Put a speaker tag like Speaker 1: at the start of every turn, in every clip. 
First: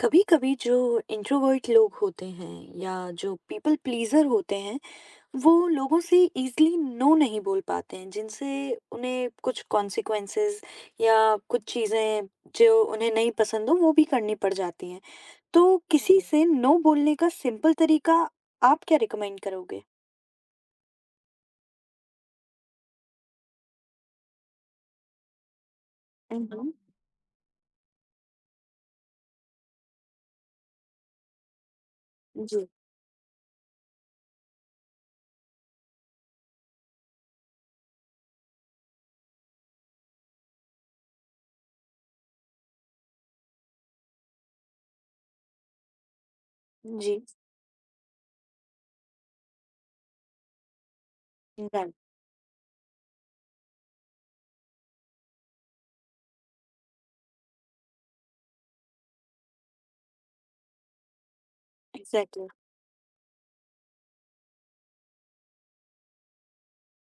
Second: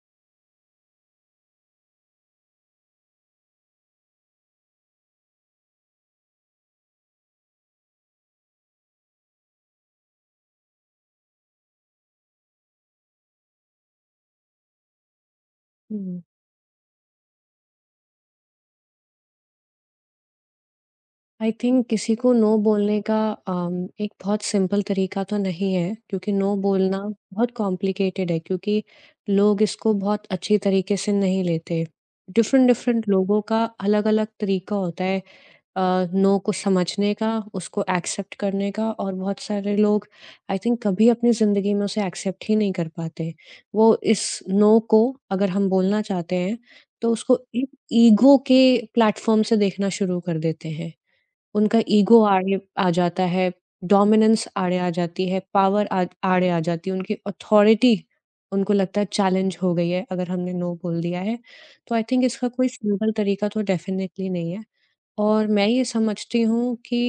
Speaker 1: कभी कभी जो इंट्रोवर्ट लोग होते हैं या जो पीपल प्लीजर होते हैं, वो लोगों से इजीली नो नहीं बोल पाते हैं, जिनसे उन्हें कुछ कॉन्सिक्वेंसेस या कुछ चीज़ें, जो उन्हें नहीं पसंद हो, वो भी करनी पड़ जाती हैं। तो किसी से नो बोलने का सिंपल तरीका आप क्या रिकमेंड करोगे?
Speaker 2: आई थिंक किसी को नो बोलने का अम, एक बहुत सिंपल तरीका तो नहीं है, क्योंकि नो
Speaker 1: हम्म।
Speaker 2: बोलना बहुत कॉम्प्लिकेटेड है, क्योंकि लोग इसको बहुत अच्छी तरीके से नहीं लेते। डिफरेंट
Speaker 1: जी,
Speaker 2: डिफरेंट लोगों का अलग अलग तरीका होता है नो को समझने का, उसको एक्सेप्ट करने का। और बहुत सारे लोग आई थिंक कभी अपनी ज़िंदगी में उसे एक्सेप्ट ही नहीं कर पाते। वो इस नो को अगर हम बोलना चाहते हैं तो
Speaker 1: जी।
Speaker 2: उसको एक ईगो के प्लेटफॉर्म से देखना शुरू कर देते हैं। उनका
Speaker 1: राइट।
Speaker 2: ईगो आड़े आ जाता है, डोमिनेंस आड़े आ जाती है, पावर आड़े आ जाती है, उनकी अथॉरिटी उनको लगता है चैलेंज हो गई है अगर हमने नो बोल दिया है। तो आई थिंक
Speaker 1: एग्जैक्टली।
Speaker 2: इसका कोई सिंपल तरीका तो डेफिनिटली नहीं है। और मैं ये समझती हूँ कि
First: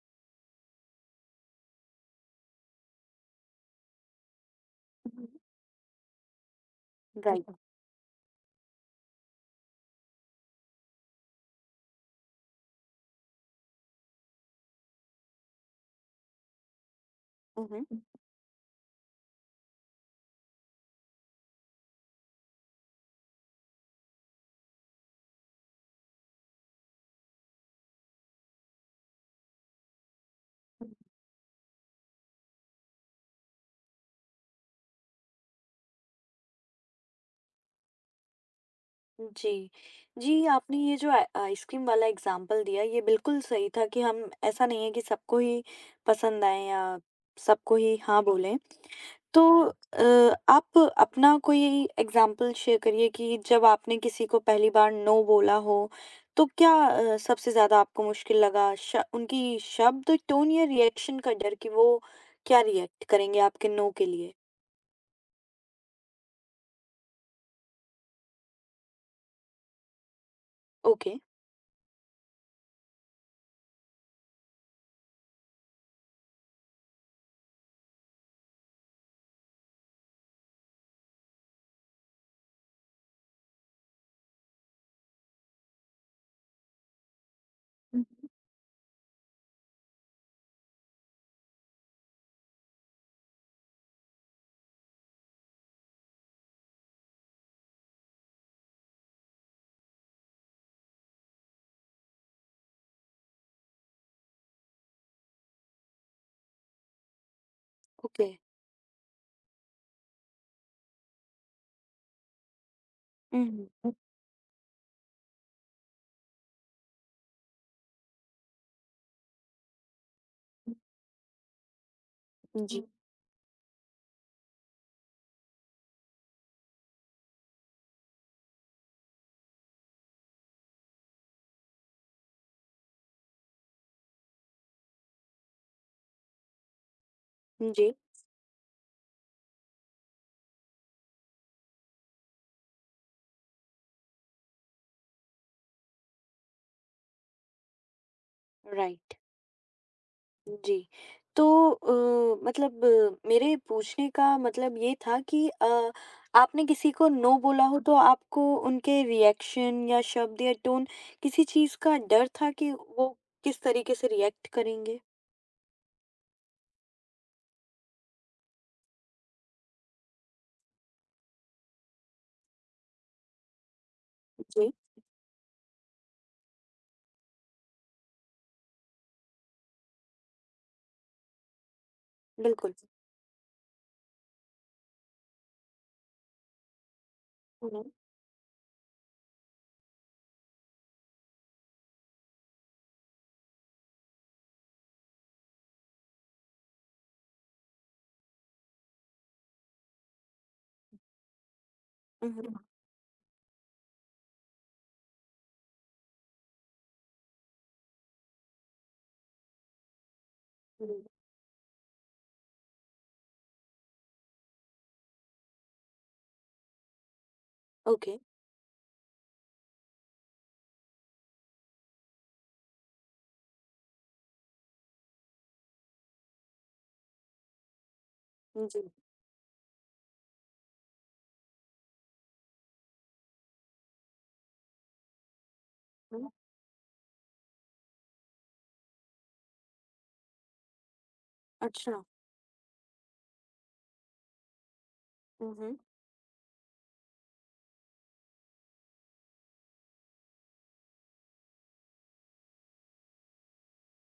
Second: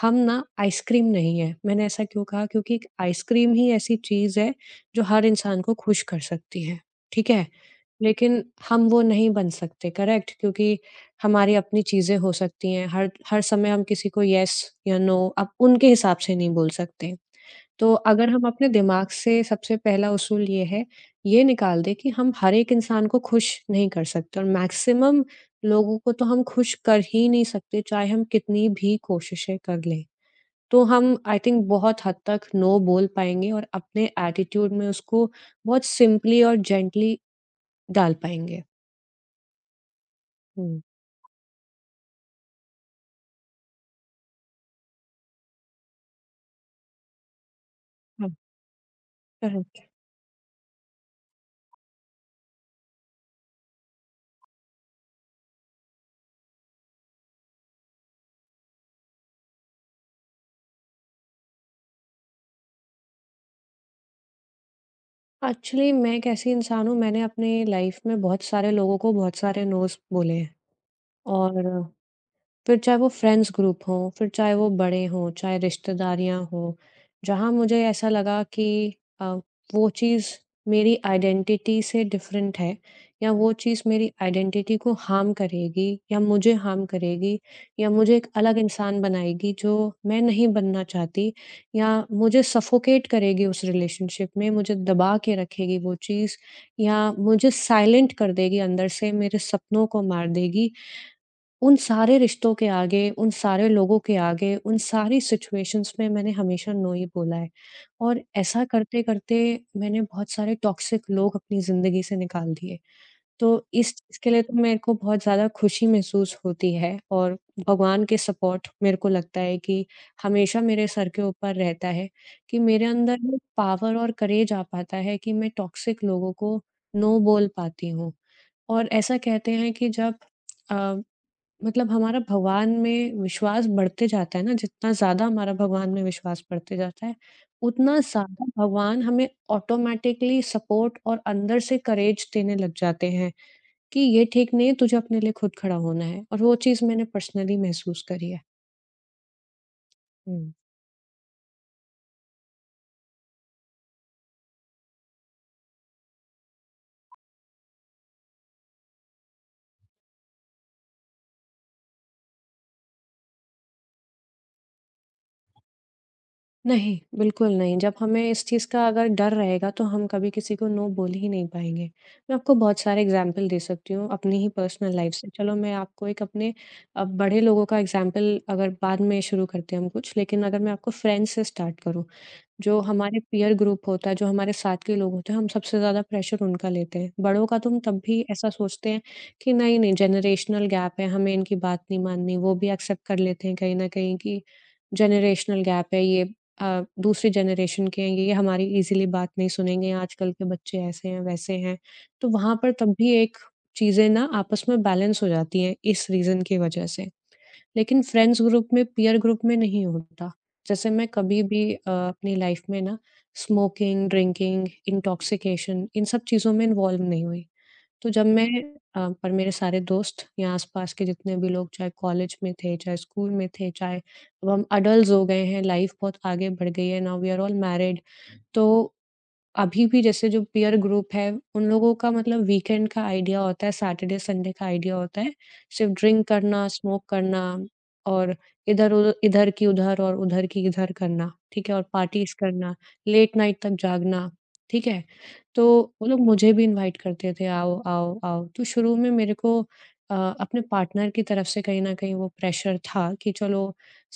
Speaker 2: हम ना आइसक्रीम नहीं है। मैंने ऐसा क्यों कहा, क्योंकि एक आइसक्रीम ही ऐसी चीज़ है जो हर
Speaker 1: हम्म।
Speaker 2: इंसान को खुश कर सकती है, ठीक है?
Speaker 1: राइट।
Speaker 2: लेकिन हम वो नहीं बन सकते, करेक्ट? क्योंकि हमारी अपनी चीज़ें हो सकती हैं, हर हर समय हम किसी को येस या नो अब उनके हिसाब से नहीं बोल सकते। तो
Speaker 1: हम्म।
Speaker 2: अगर हम अपने दिमाग से सबसे पहला उसूल ये है, ये निकाल दें कि हम हर एक इंसान को खुश नहीं कर सकते, और मैक्सिमम लोगों को तो हम खुश कर ही नहीं सकते, चाहे हम कितनी भी कोशिशें कर लें। तो हम आई थिंक बहुत हद तक नो बोल पाएँगे और अपने एटीट्यूड में उसको बहुत सिंपली और जेंटली डाल पाएँगे।
Speaker 1: जी। जी, आपने
Speaker 2: हुँ,
Speaker 1: ये जो आ आइसक्रीम वाला एग्ज़ाम्पल दिया, ये बिल्कुल सही था कि हम ऐसा नहीं है कि सबको ही पसंद आए या सबको ही हाँ
Speaker 2: हाँ,
Speaker 1: बोलें। तो
Speaker 2: करेक्ट।
Speaker 1: अ, आप अपना कोई एग्ज़ाम्पल शेयर करिए कि जब आपने किसी को पहली बार नो बोला हो, तो क्या सबसे ज़्यादा आपको मुश्किल लगा? श उनकी शब्द, टोन या रिएक्शन का डर कि वो क्या रिएक्ट करेंगे आपके नो के लिए?
Speaker 2: एक्चुअली मैं एक ऐसी इंसान हूँ, मैंने अपने लाइफ में बहुत सारे लोगों को बहुत सारे नोज़ बोले हैं।
Speaker 1: ओके।
Speaker 2: और फिर चाहे वो फ्रेंड्स ग्रुप हो, फिर चाहे वो बड़े हों, चाहे रिश्तेदारियाँ हों, जहाँ मुझे ऐसा लगा कि अ, वो चीज़ मेरी आइडेंटिटी से डिफरेंट है, या वो चीज़ मेरी आइडेंटिटी को हार्म करेगी या मुझे हार्म करेगी, या
Speaker 1: हुँ,
Speaker 2: मुझे एक
Speaker 1: हुँ।
Speaker 2: अलग इंसान बनाएगी जो मैं नहीं बनना चाहती, या मुझे सफोकेट करेगी उस रिलेशनशिप में, मुझे दबा के रखेगी वो चीज़, या मुझे साइलेंट कर देगी अंदर से, मेरे सपनों को मार देगी, उन सारे रिश्तों के आगे, उन सारे लोगों के आगे, उन सारी सिचुएशंस में मैंने हमेशा नो ही बोला है। और
Speaker 1: ओके।
Speaker 2: ऐसा करते-करते मैंने बहुत सारे टॉक्सिक लोग अपनी ज़िंदगी से निकाल दिए। तो
Speaker 1: हुँ,
Speaker 2: इस
Speaker 1: हुँ।
Speaker 2: चीज़ के लिए तो मेरे को बहुत ज़्यादा खुशी महसूस होती है, और भगवान के सपोर्ट मेरे को लगता है कि हमेशा मेरे सर के ऊपर रहता है, कि मेरे
Speaker 1: जी,
Speaker 2: अंदर वो पावर और करेज आ पाता है कि मैं टॉक्सिक लोगों को नो बोल पाती हूँ। और ऐसा कहते हैं कि जब अ मतलब हमारा भगवान में विश्वास बढ़ते जाता है ना, जितना ज़्यादा हमारा भगवान में विश्वास बढ़ते जाता है,
Speaker 1: जी।
Speaker 2: उतना ज़्यादा भगवान हमें ऑटोमैटिकली सपोर्ट और अंदर से करेज देने लग जाते हैं, कि ये ठीक नहीं है, तुझे अपने लिए खुद खड़ा होना है। और वो चीज़ मैंने पर्सनली महसूस करी है।
Speaker 1: राइट।
Speaker 2: हुँ।
Speaker 1: जी। तो मतलब मेरे पूछने का मतलब ये था कि आपने किसी को नो बोला हो तो आपको उनके रिएक्शन या शब्द या टोन, किसी चीज़ का डर था कि वो किस तरीके से रिएक्ट करेंगे?
Speaker 2: नहीं, बिल्कुल नहीं। जब हमें इस चीज़ का अगर डर रहेगा तो हम कभी किसी को नो बोल ही नहीं पाएँगे। मैं आपको बहुत सारे एग्ज़ाम्पल दे सकती हूँ अपनी ही
Speaker 1: जी,
Speaker 2: पर्सनल लाइफ़ से। चलो, मैं आपको एक अपने बड़े लोगों का एग्ज़ाम्पल अगर बाद में शुरू करते हैं हम कुछ, लेकिन अगर मैं आपको फ्रेंड्स से स्टार्ट करूँ।
Speaker 1: बिल्कुल।
Speaker 2: जो हमारे पीयर ग्रुप होता है, जो हमारे साथ के लोग होते हैं, हम सबसे ज़्यादा प्रेशर उनका लेते हैं। बड़ों का तुम
Speaker 1: हुँ,
Speaker 2: तब भी ऐसा सोचते हैं कि नहीं-नहीं, जनरेशनल गैप है, हमें इनकी बात नहीं माननी, वो भी एक्सेप्ट कर लेते हैं कहीं न कहीं कि जनरेशनल गैप है, ये दूसरी जनरेशन के हैं, ये हमारी ईज़िली बात नहीं सुनेंगे, आजकल के बच्चे ऐसे हैं, वैसे हैं। तो
Speaker 1: हुँ।
Speaker 2: वहाँ
Speaker 1: हुँ,
Speaker 2: पर तब भी एक चीज़ें ना आपस में बैलेंस हो जाती हैं इस रीज़न की वजह से। लेकिन फ्रेंड्स ग्रुप में, पीयर ग्रुप में नहीं होता। जैसे
Speaker 1: हुँ।
Speaker 2: मैं कभी भी अपनी लाइफ़ में ना स्मोकिंग, ड्रिंकिंग, इंटॉक्सिकेशन, इन सब चीज़ों में इन्वॉल्व नहीं हुई। तो
Speaker 1: ओके।
Speaker 2: जब मैं पर मेरे सारे दोस्त या आस-पास के जितने भी लोग, चाहे कॉलेज में थे, चाहे स्कूल में थे, चाहे अब हम एडल्ट्स हो गए हैं, लाइफ़ बहुत आगे बढ़ गई है, now we are all married. तो
Speaker 1: जी।
Speaker 2: अभी भी जैसे जो पीयर ग्रुप है, उन लोगों का मतलब वीकेंड का आइडिया होता है, सैटरडे संडे का आइडिया होता है, सिर्फ़ ड्रिंक
Speaker 1: हुँ।
Speaker 2: करना, स्मोक करना, और इधर की उधर और उधर की इधर करना, ठीक है? और
Speaker 1: अच्छा।
Speaker 2: पार्टीज़ करना, लेट नाइट तक जागना, ठीक है?
Speaker 1: हुँ,
Speaker 2: तो
Speaker 1: हुँ।
Speaker 2: वो लोग मुझे भी इनवाइट करते थे, आओ, आओ, आओ। तो शुरू में मेरे को अपने पार्टनर की तरफ से कहीं न कहीं वो प्रेशर था कि चलो,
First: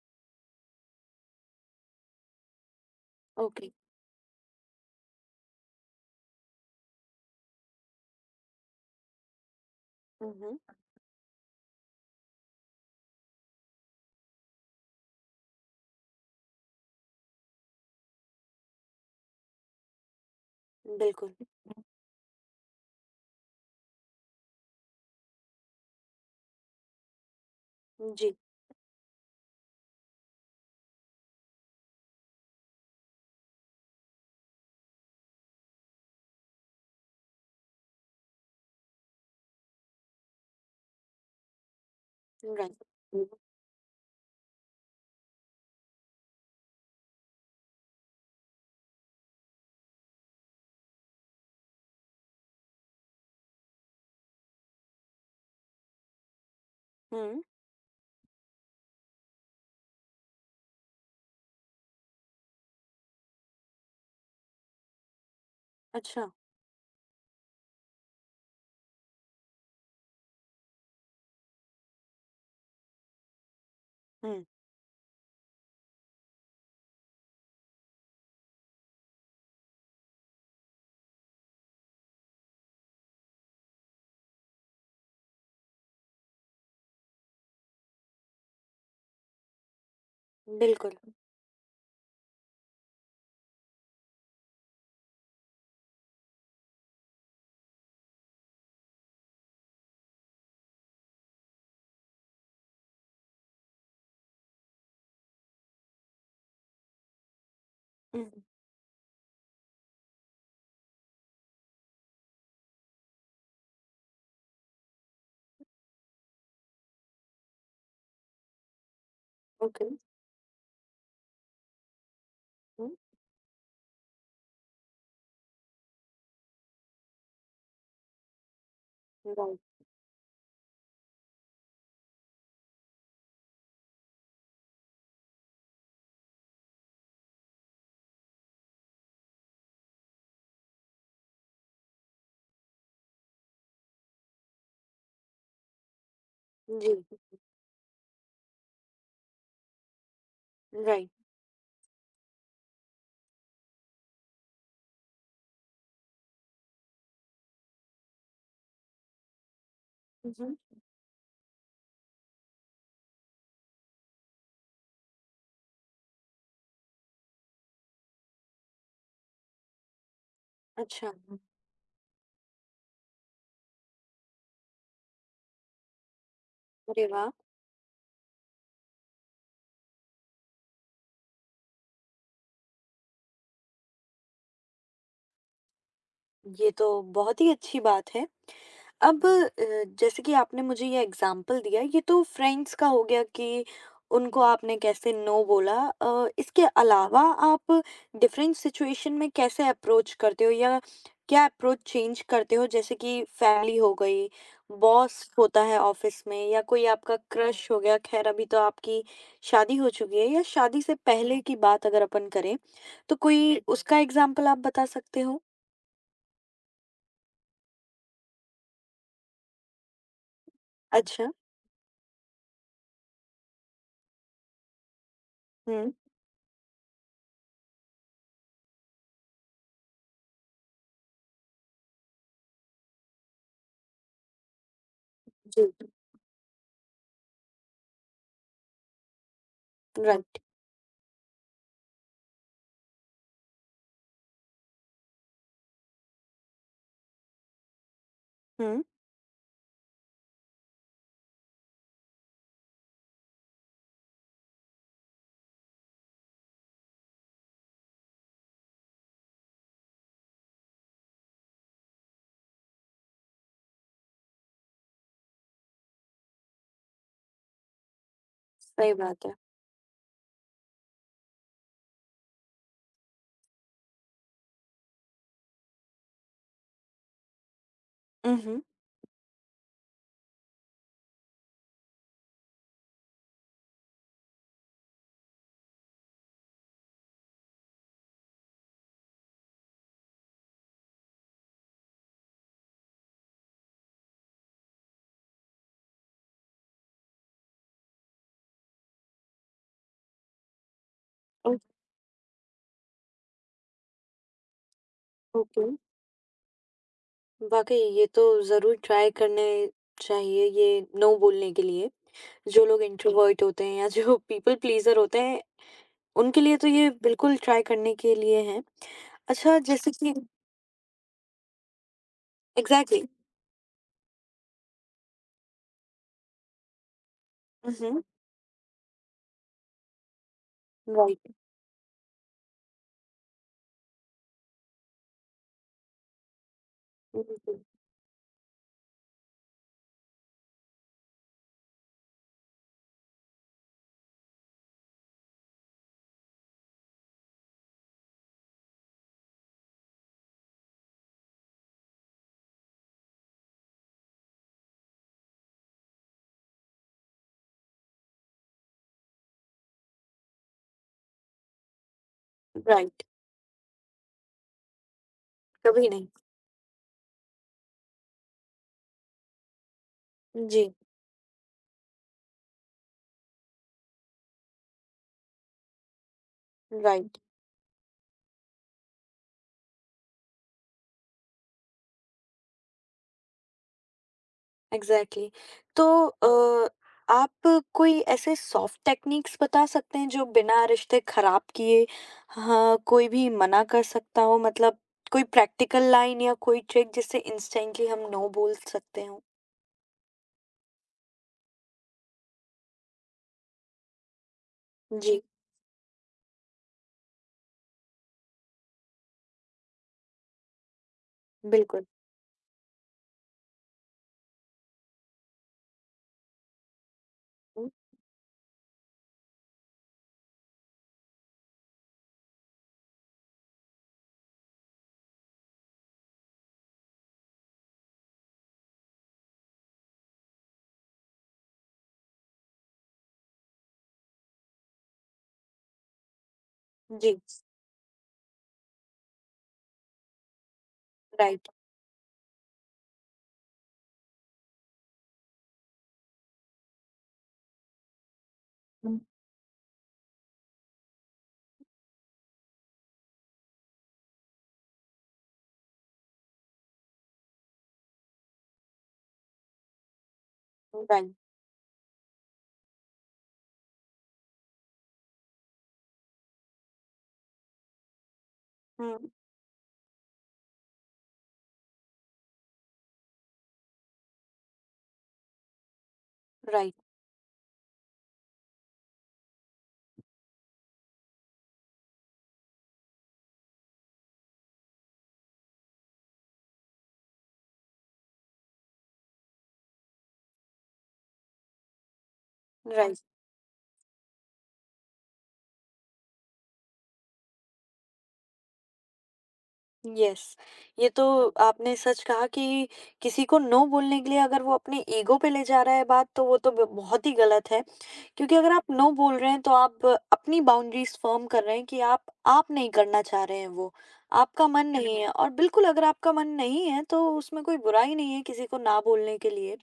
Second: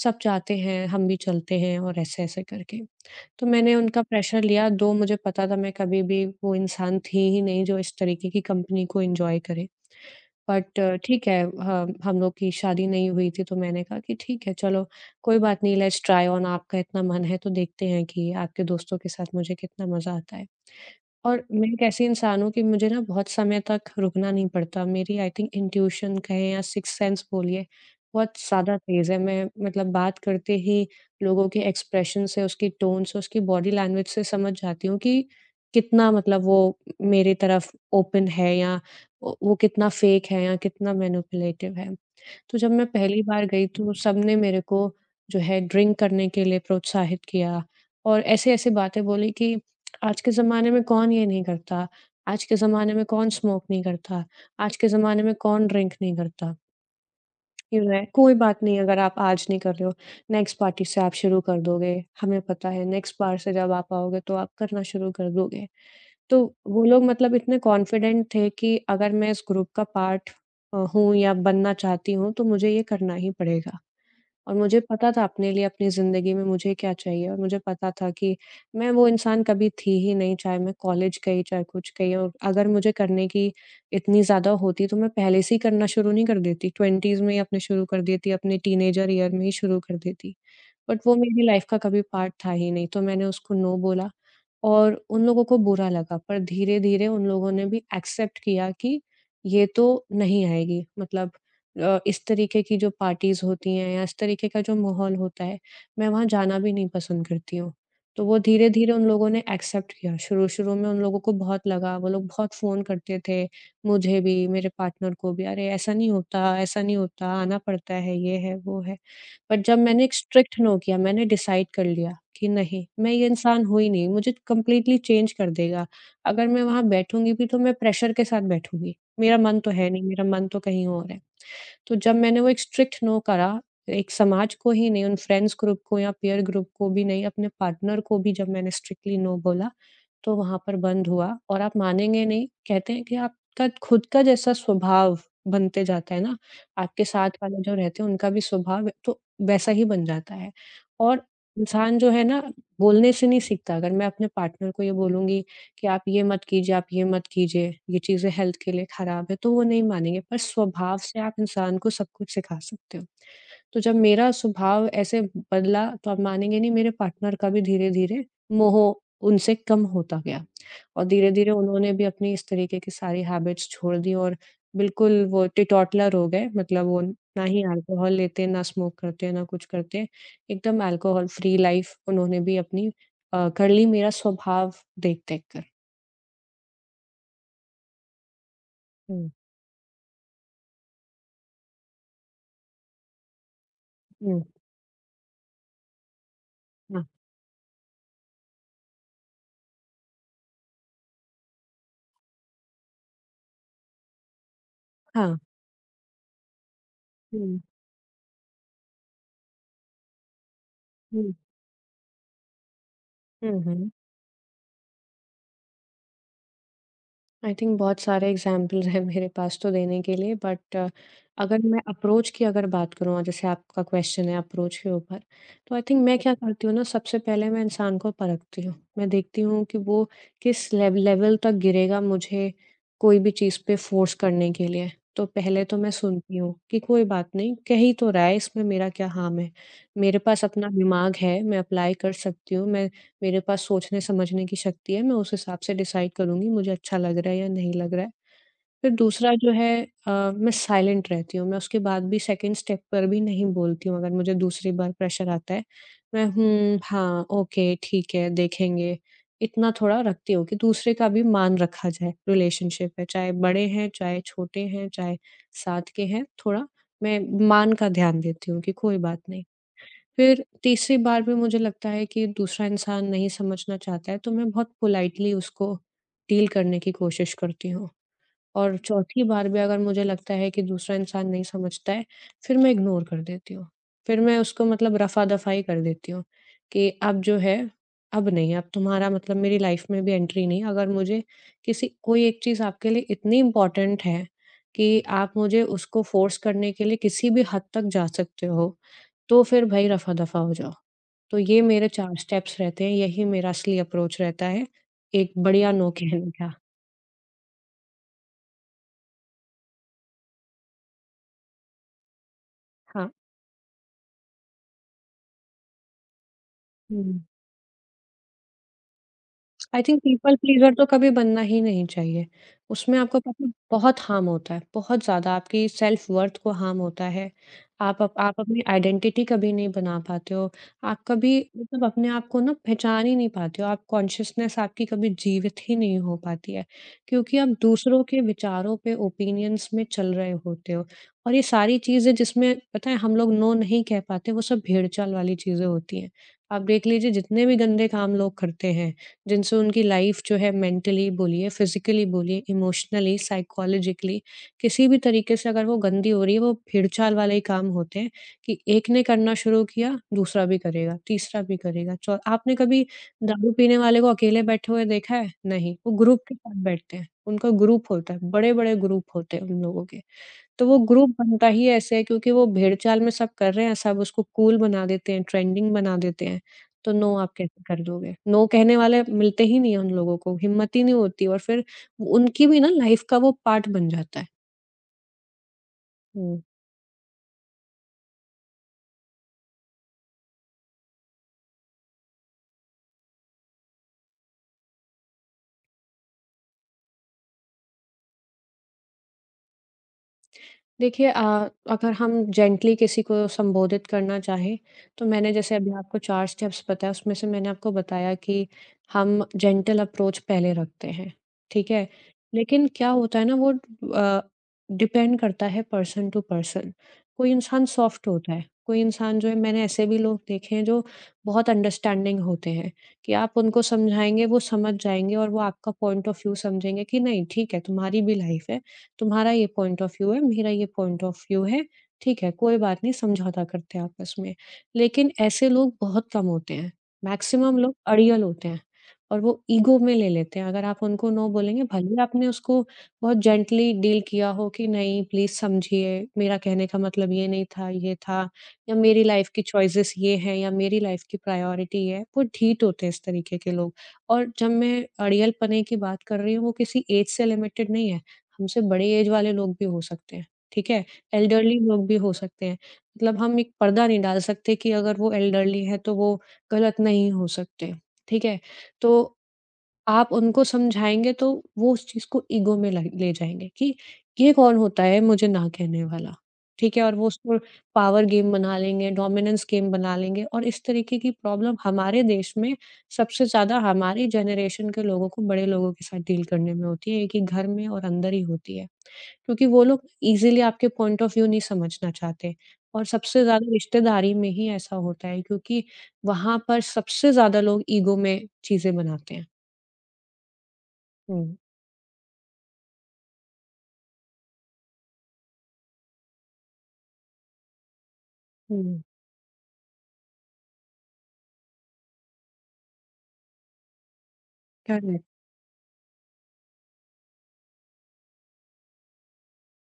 Speaker 2: सब जाते हैं, हम भी चलते हैं, और ऐसे-ऐसे करके। तो
Speaker 1: ओके।
Speaker 2: मैंने उनका प्रेशर लिया, 2 मुझे पता था मैं कभी भी वो इंसान थी ही नहीं जो इस तरीके की कंपनी को एन्जॉय करे।
Speaker 1: हुँ, हुँ।
Speaker 2: बट ठीक है, ह हम लोग की शादी नहीं हुई थी, तो मैंने कहा कि ठीक है, चलो, कोई बात नहीं, लेट्स ट्राई ऑन, आपका इतना मन है तो देखते हैं कि आपके दोस्तों के साथ मुझे कितना मज़ा आता है।
Speaker 1: बिल्कुल।
Speaker 2: और मैं एक ऐसी इंसान हूँ कि मुझे ना बहुत समय तक रुकना नहीं पड़ता। मेरी आई थिंक इंट्यूशन कहें या सिक्स्थ सेंस बोलिए, बहुत
Speaker 1: जी।
Speaker 2: ज़्यादा तेज़ है। मैं मतलब बात करते ही लोगों के एक्सप्रेशन से, उसकी टोन से, उसकी बॉडी लैंग्वेज से समझ जाती हूँ कि कितना मतलब वो मेरी तरफ ओपन है, या वो कितना फेक है या कितना मैनिपुलेटिव है। तो जब
Speaker 1: राइट।
Speaker 2: मैं पहली बार गई तो सबने मेरे को जो है ड्रिंक करने के लिए प्रोत्साहित किया, और ऐसे-ऐसे बातें बोली कि आज के ज़माने में कौन ये नहीं करता, आज के ज़माने में कौन स्मोक नहीं करता, आज के ज़माने में कौन ड्रिंक नहीं करता।
Speaker 1: हुँ।
Speaker 2: ये मैं, कोई बात नहीं अगर आप आज नहीं कर रहे हो, नेक्स्ट पार्टी से आप शुरू कर दोगे, हमें पता है नेक्स्ट बार से जब आप आओगे तो आप करना शुरू कर दोगे।
Speaker 1: अच्छा।
Speaker 2: तो वो लोग मतलब इतने कॉन्फिडेंट थे कि अगर मैं इस ग्रुप का पार्ट हूँ या बनना चाहती हूँ, तो मुझे ये करना ही पड़ेगा।
Speaker 1: हुँ।
Speaker 2: और मुझे पता था अपने लिए अपनी ज़िंदगी में मुझे क्या चाहिए, और मुझे पता था कि मैं वो इंसान कभी थी ही नहीं, चाहे मैं कॉलेज गई, चाहे कुछ गई, और अगर मुझे करने की इतनी ज़्यादा होती तो मैं पहले से ही करना शुरू नहीं कर देती, 20s में ही अपने शुरू कर देती, अपने टीनेजर ईयर में ही शुरू कर देती।
Speaker 1: बिल्कुल।
Speaker 2: बट वो मेरी लाइफ़ का कभी पार्ट था ही नहीं, तो मैंने उसको नो बोला, और उन लोगों को बुरा लगा, पर धीरे-धीरे उन लोगों ने भी एक्सेप्ट किया कि ये तो नहीं आएगी, मतलब इस तरीके की जो पार्टीज़ होती हैं या इस तरीके का जो माहौल होता है, मैं वहाँ जाना भी नहीं पसंद करती हूँ। तो
Speaker 1: हुँ।
Speaker 2: वो धीरे-धीरे उन लोगों ने एक्सेप्ट किया। शुरू-शुरू में उन लोगों को बहुत लगा, वो लोग बहुत फ़ोन करते थे, मुझे भी, मेरे पार्टनर को भी, "अरे! ऐसा नहीं होता, आना पड़ता है, ये है, वो है।" बट जब
Speaker 1: ओके।
Speaker 2: मैंने एक स्ट्रिक्ट नो किया, मैंने डिसाइड कर लिया कि नहीं,
Speaker 1: हुँ।
Speaker 2: मैं ये इंसान हुई नहीं, मुझे कंप्लीटली चेंज कर देगा। अगर मैं वहाँ बैठूँगी भी तो मैं प्रेशर के साथ बैठूँगी। मेरा
Speaker 1: राइट।
Speaker 2: मन तो है नहीं, मेरा मन तो कहीं और है। तो जब मैंने वो एक स्ट्रिक्ट नो करा, एक समाज को ही नहीं, उन फ्रेंड्स ग्रुप को या पीयर ग्रुप को भी नहीं, अपने पार्टनर को भी जब मैंने स्ट्रिक्टली नो बोला, तो वहाँ पर बंद हुआ। और आप मानेंगे नहीं, कहते हैं कि आपका खुद का जैसा स्वभाव बनते जाता है ना, आपके
Speaker 1: जी,
Speaker 2: साथ वाले जो रहते हैं उनका भी स्वभाव तो वैसा ही बन जाता है।
Speaker 1: राइट।
Speaker 2: और इंसान जो है ना बोलने से नहीं सीखता, अगर मैं अपने पार्टनर को ये बोलूँगी कि आप ये मत कीजिए, आप ये मत कीजिए, ये चीज़ें हेल्थ के लिए खराब है, तो वो नहीं मानेंगे,
Speaker 1: हुँ,
Speaker 2: पर
Speaker 1: हुँ।
Speaker 2: स्वभाव से आप इंसान को सब कुछ सिखा सकते हो। तो जब मेरा स्वभाव ऐसे बदला तो आप मानेंगे नहीं, मेरे पार्टनर का भी धीरे-धीरे मोह उनसे कम होता गया, और
Speaker 1: अच्छा।
Speaker 2: धीरे-धीरे उन्होंने भी अपनी इस तरीके की सारी हैबिट्स छोड़ दी, और बिल्कुल वो टीटॉटलर हो गए, मतलब वो
Speaker 1: अरे वाह!
Speaker 2: ना ही अल्कोहल लेते हैं, ना स्मोक करते हैं, ना कुछ करते हैं। एकदम अल्कोहल फ्री लाइफ उन्होंने भी अपनी कर ली, मेरा स्वभाव देख-देख कर।
Speaker 1: ये तो बहुत ही अच्छी बात है। अब
Speaker 2: हुँ,
Speaker 1: जैसे कि आपने मुझे ये एग्ज़ाम्पल दिया, ये तो फ्रेंड्स का हो गया कि
Speaker 2: हुँ,
Speaker 1: उनको आपने कैसे नो बोला। इसके
Speaker 2: हाँ,
Speaker 1: अलावा आप डिफ़रेंट सिचुएशन में कैसे अप्रोच करते हो या क्या अप्रोच चेंज करते हो? जैसे कि फैमिली हो गई, बॉस
Speaker 2: हाँ,
Speaker 1: होता है ऑफ़िस में, या कोई आपका
Speaker 2: हुँ,
Speaker 1: क्रश हो गया। ख़ैर, अभी तो आपकी शादी हो चुकी है, या शादी से
Speaker 2: हुँ,
Speaker 1: पहले की बात अगर अपन करें, तो कोई
Speaker 2: हुँ, हुँ।
Speaker 1: उसका एग्ज़ाम्पल आप बता सकते हो?
Speaker 2: आई थिंक बहुत सारे एग्ज़ाम्पल्स हैं मेरे पास तो देने के लिए, बट
Speaker 1: अच्छा।
Speaker 2: अगर मैं अप्रोच की अगर बात करूँ, और जैसे आपका क्वेश्चन है अप्रोच के ऊपर, तो आई
Speaker 1: हुँ।
Speaker 2: थिंक मैं क्या करती हूँ ना, सबसे पहले मैं इंसान को परखती हूँ। मैं देखती हूँ कि वो किस लेवल तक गिरेगा मुझे कोई भी चीज़ पे फ़ोर्स करने के लिए। तो
Speaker 1: जी,
Speaker 2: पहले तो मैं सुनती हूँ कि कोई बात नहीं, कह ही तो रहा है इसमें मेरा क्या हार्म है। मेरे
Speaker 1: राइट।
Speaker 2: पास अपना दिमाग है, मैं अप्लाई कर सकती हूँ, मैं मेरे पास सोचने-समझने की शक्ति है, मैं उस हिसाब से डिसाइड करूँगी मुझे अच्छा लग रहा है या नहीं लग रहा है।
Speaker 1: हुँ।
Speaker 2: फिर दूसरा जो है मैं साइलेंट रहती हूँ, मैं उसके बाद भी सेकंड स्टेप पर भी नहीं बोलती हूँ अगर मुझे दूसरी बार प्रेशर आता है। मैं हुँ, हाँ, ओके, ठीक है, देखेंगे, इतना थोड़ा रखती हूँ कि दूसरे का भी मान रखा जाए रिलेशनशिप में, चाहे बड़े हैं, चाहे छोटे हैं, चाहे साथ के हैं, थोड़ा मैं मान का ध्यान देती हूँ कि
Speaker 1: सही
Speaker 2: कोई बात
Speaker 1: बात है।
Speaker 2: नहीं। फिर तीसरी बार भी मुझे लगता है कि दूसरा इंसान नहीं समझना चाहता है, तो मैं बहुत पोलाइटली उसको डील करने की कोशिश करती हूँ।
Speaker 1: हुँ, हुँ।
Speaker 2: और चौथी बार भी अगर मुझे लगता है कि दूसरा इंसान नहीं समझता है, फिर मैं इग्नोर कर देती हूँ। फिर मैं उसको मतलब रफ़ा-दफ़ाई कर देती हूँ कि अब जो है, अब नहीं, अब तुम्हारा मतलब मेरी लाइफ़ में भी एंट्री नहीं। अगर मुझे किसी कोई एक चीज़ आपके लिए इतनी इम्पोर्टेंट है कि आप मुझे उसको फ़ोर्स करने के लिए किसी भी हद तक जा सकते हो, तो फिर भई रफ़ा-दफ़ा हो जाओ। तो
Speaker 1: ओ
Speaker 2: ये मेरे 4 स्टेप्स रहते हैं, यही मेरा असली अप्रोच रहता है, एक
Speaker 1: ओके।
Speaker 2: बढ़िया नो कहने का।
Speaker 1: वाक़ई ये तो ज़रूर ट्राई करने चाहिए ये नो बोलने के लिए। जो लोग
Speaker 2: हाँ।
Speaker 1: इंट्रोवर्ट होते हैं या जो पीपल प्लीज़र होते हैं, उनके लिए तो ये
Speaker 2: हुँ।
Speaker 1: बिल्कुल ट्राई करने के लिए है। अच्छा,
Speaker 2: आई
Speaker 1: जैसे
Speaker 2: थिंक
Speaker 1: कि।
Speaker 2: पीपल प्लीजर तो कभी बनना ही नहीं चाहिए। उसमें
Speaker 1: एग्ज़ैक्टली।
Speaker 2: आपको पता है बहुत हार्म होता है, बहुत ज़्यादा आपकी सेल्फ वर्थ को हार्म होता है।
Speaker 1: हुँ, हुँ।
Speaker 2: आप अपनी आइडेंटिटी कभी नहीं बना पाते हो। आप कभी
Speaker 1: राइट।
Speaker 2: मतलब अपने आप को ना पहचान ही नहीं पाते हो। आप कॉन्शसनेस आपकी कभी जीवित ही नहीं हो पाती है, क्योंकि आप
Speaker 1: बिल्कुल।
Speaker 2: दूसरों के विचारों पे, ओपिनियंस में चल रहे होते हो। और ये सारी चीज़ें जिसमें पता है हम लोग नो नहीं कह पाते, वो सब भेड़-चाल वाली चीज़ें होती हैं। आप देख लीजिए जितने भी गंदे काम लोग करते हैं जिनसे उनकी लाइफ जो है मेंटली बोलिए, फिज़िकली बोलिए, इमोशनली, साइकोलॉजिकली किसी भी तरीके से अगर वो गंदी हो रही है, वो भेड़चाल वाले ही काम होते हैं कि एक ने करना शुरू किया, दूसरा भी करेगा, तीसरा भी करेगा, चौ आपने कभी
Speaker 1: राइट।
Speaker 2: दारू पीने वाले को अकेले बैठे हुए देखा है? नहीं,
Speaker 1: कभी
Speaker 2: वो
Speaker 1: नहीं।
Speaker 2: ग्रुप के साथ बैठते हैं, उनका ग्रुप होता है, बड़े-बड़े ग्रुप होते हैं उन लोगों के।
Speaker 1: जी।
Speaker 2: तो वो ग्रुप बनता ही ऐसे है क्योंकि वो भेड़-चाल में सब कर रहे हैं, सब उसको कूल बना देते हैं, ट्रेंडिंग बना देते हैं, तो नो
Speaker 1: राइट।
Speaker 2: आप कैसे कर दोगे? नो कहने वाले मिलते ही नहीं हैं उन लोगों को, हिम्मत ही नहीं होती और फिर उनकी भी ना लाइफ़ का वो पार्ट बन जाता है।
Speaker 1: एग्ज़ैक्टली। तो
Speaker 2: हुँ।
Speaker 1: आप कोई ऐसे सॉफ्ट टेक्निक्स बता सकते हैं जो बिना रिश्ते खराब किए, हाँ, कोई भी मना कर सकता हो, मतलब कोई प्रैक्टिकल लाइन या कोई ट्रिक जिससे इंस्टेंटली हम नो बोल सकते हो?
Speaker 2: देखिए अगर हम जेंटली किसी को संबोधित करना चाहें, तो
Speaker 1: जी।
Speaker 2: मैंने जैसे अभी आपको 4 स्टेप्स बताए, उसमें से मैंने आपको बताया कि हम जेंटल अप्रोच पहले रखते हैं, ठीक
Speaker 1: बिल्कुल।
Speaker 2: है? लेकिन क्या होता है ना वो डिपेंड करता है पर्सन टू पर्सन। कोई इंसान
Speaker 1: हम्म।
Speaker 2: सॉफ्ट होता है, कोई इंसान जो है मैंने ऐसे भी लोग देखे हैं जो बहुत अंडरस्टैंडिंग होते हैं, कि आप उनको समझाएँगे, वो समझ जाएँगे और वो आपका पॉइंट ऑफ व्यू समझेंगे कि नहीं ठीक है, तुम्हारी भी लाइफ़ है तुम्हारा ये पॉइंट ऑफ व्यू है, मेरा ये पॉइंट ऑफ व्यू है, ठीक है, कोई बात नहीं समझौता करते हैं आपस में। लेकिन ऐसे लोग बहुत कम होते हैं,
Speaker 1: जी।
Speaker 2: मैक्सिमम लोग अड़ियल होते हैं और वो ईगो में ले लेते हैं। अगर आप उनको नो
Speaker 1: राइट।
Speaker 2: बोलेंगे, भले ही आपने उसको बहुत जेंटली डील किया हो कि नहीं प्लीज़ समझिए, मेरा कहने का मतलब ये नहीं था, ये था या मेरी लाइफ़ की चॉइसेस ये हैं या मेरी लाइफ़ की प्रायोरिटी ये है, वो ढीठ होते हैं इस तरीके के लोग। और जब मैं अड़ियलपने की बात कर रही हूँ, वो किसी एज से लिमिटेड नहीं है। हमसे बड़े एज वाले लोग भी हो सकते हैं, ठीक है?
Speaker 1: राइट।
Speaker 2: एल्डरली लोग भी हो सकते हैं। मतलब हम एक पर्दा नहीं डाल सकते कि अगर वो एल्डरली हैं, तो वो गलत नहीं हो सकते, ठीक है?
Speaker 1: हम्म।
Speaker 2: तो आप उनको समझाएँगे तो वो उस चीज़ को ईगो में लग ले जाएँगे कि ये कौन होता है मुझे ना कहने वाला,
Speaker 1: राइट।
Speaker 2: ठीक है? और वो उसको पावर गेम बना लेंगे, डोमिनेंस गेम बना लेंगे और इस तरीके की प्रॉब्लम हमारे देश में सबसे ज़्यादा हमारी जनरेशन के लोगों को बड़े लोगों के साथ डील करने में होती है, एक ही घर में और अंदर ही होती है। क्योंकि वो लोग ईज़िली आपके पॉइंट ऑफ व्यू नहीं समझना चाहते और
Speaker 1: राइट।
Speaker 2: सबसे ज़्यादा रिश्तेदारी में ही ऐसा होता है क्योंकि वहाँ पर सबसे ज़्यादा लोग ईगो में चीज़ें बनाते हैं।
Speaker 1: यस। ये तो
Speaker 2: हुँ।
Speaker 1: आपने सच कहा कि किसी को नो बोलने के लिए अगर वो अपने ईगो पे ले जा रहा है बात, तो वो तो बहुत ही गलत है। क्योंकि अगर आप
Speaker 2: हुँ,
Speaker 1: नो बोल रहे हैं तो आप अपनी बाउंड्रीज फर्म कर रहे हैं कि आप नहीं करना चाह रहे हैं वो, आपका मन नहीं
Speaker 2: करेक्ट,
Speaker 1: है। और बिल्कुल अगर आपका मन नहीं है तो उसमें कोई बुराई नहीं है किसी को ना बोलने के लिए।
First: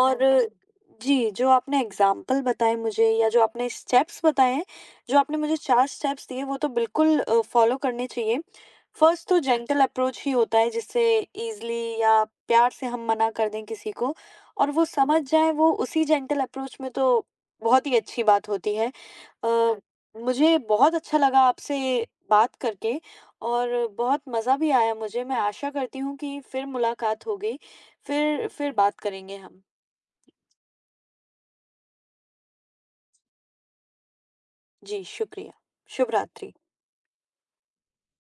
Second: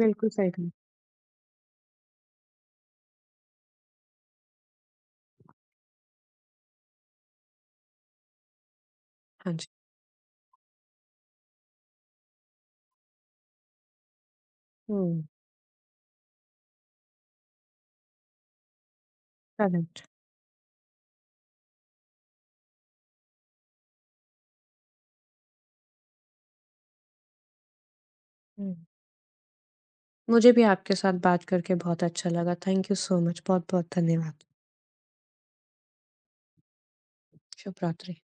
Speaker 1: और
Speaker 2: सही कहा।
Speaker 1: जी, जो आपने एग्ज़ाम्पल बताए मुझे, या जो आपने स्टेप्स बताए हैं, जो आपने मुझे 4 स्टेप्स दिए वो तो बिल्कुल फ़ॉलो करने चाहिए। फर्स्ट तो
Speaker 2: हाँ जी।
Speaker 1: जेंटल अप्रोच ही होता है जिससे ईज़िली या प्यार से हम मना कर दें किसी को, और वो समझ
Speaker 2: हुँ,
Speaker 1: जाए वो उसी जेंटल अप्रोच में, तो बहुत ही अच्छी बात होती है। अ,
Speaker 2: करेक्ट।
Speaker 1: मुझे बहुत अच्छा लगा आपसे बात करके, और बहुत मज़ा भी आया मुझे। मैं आशा करती हूँ कि फिर मुलाकात होगी, फिर
Speaker 2: हुँ।
Speaker 1: बात करेंगे हम।
Speaker 2: मुझे भी आपके साथ बात करके बहुत अच्छा लगा। थैंक यू सो मच बहुत-बहुत धन्यवाद।
Speaker 1: जी, शुक्रिया। शुभ रात्रि।
Speaker 2: शुभ रात्रि।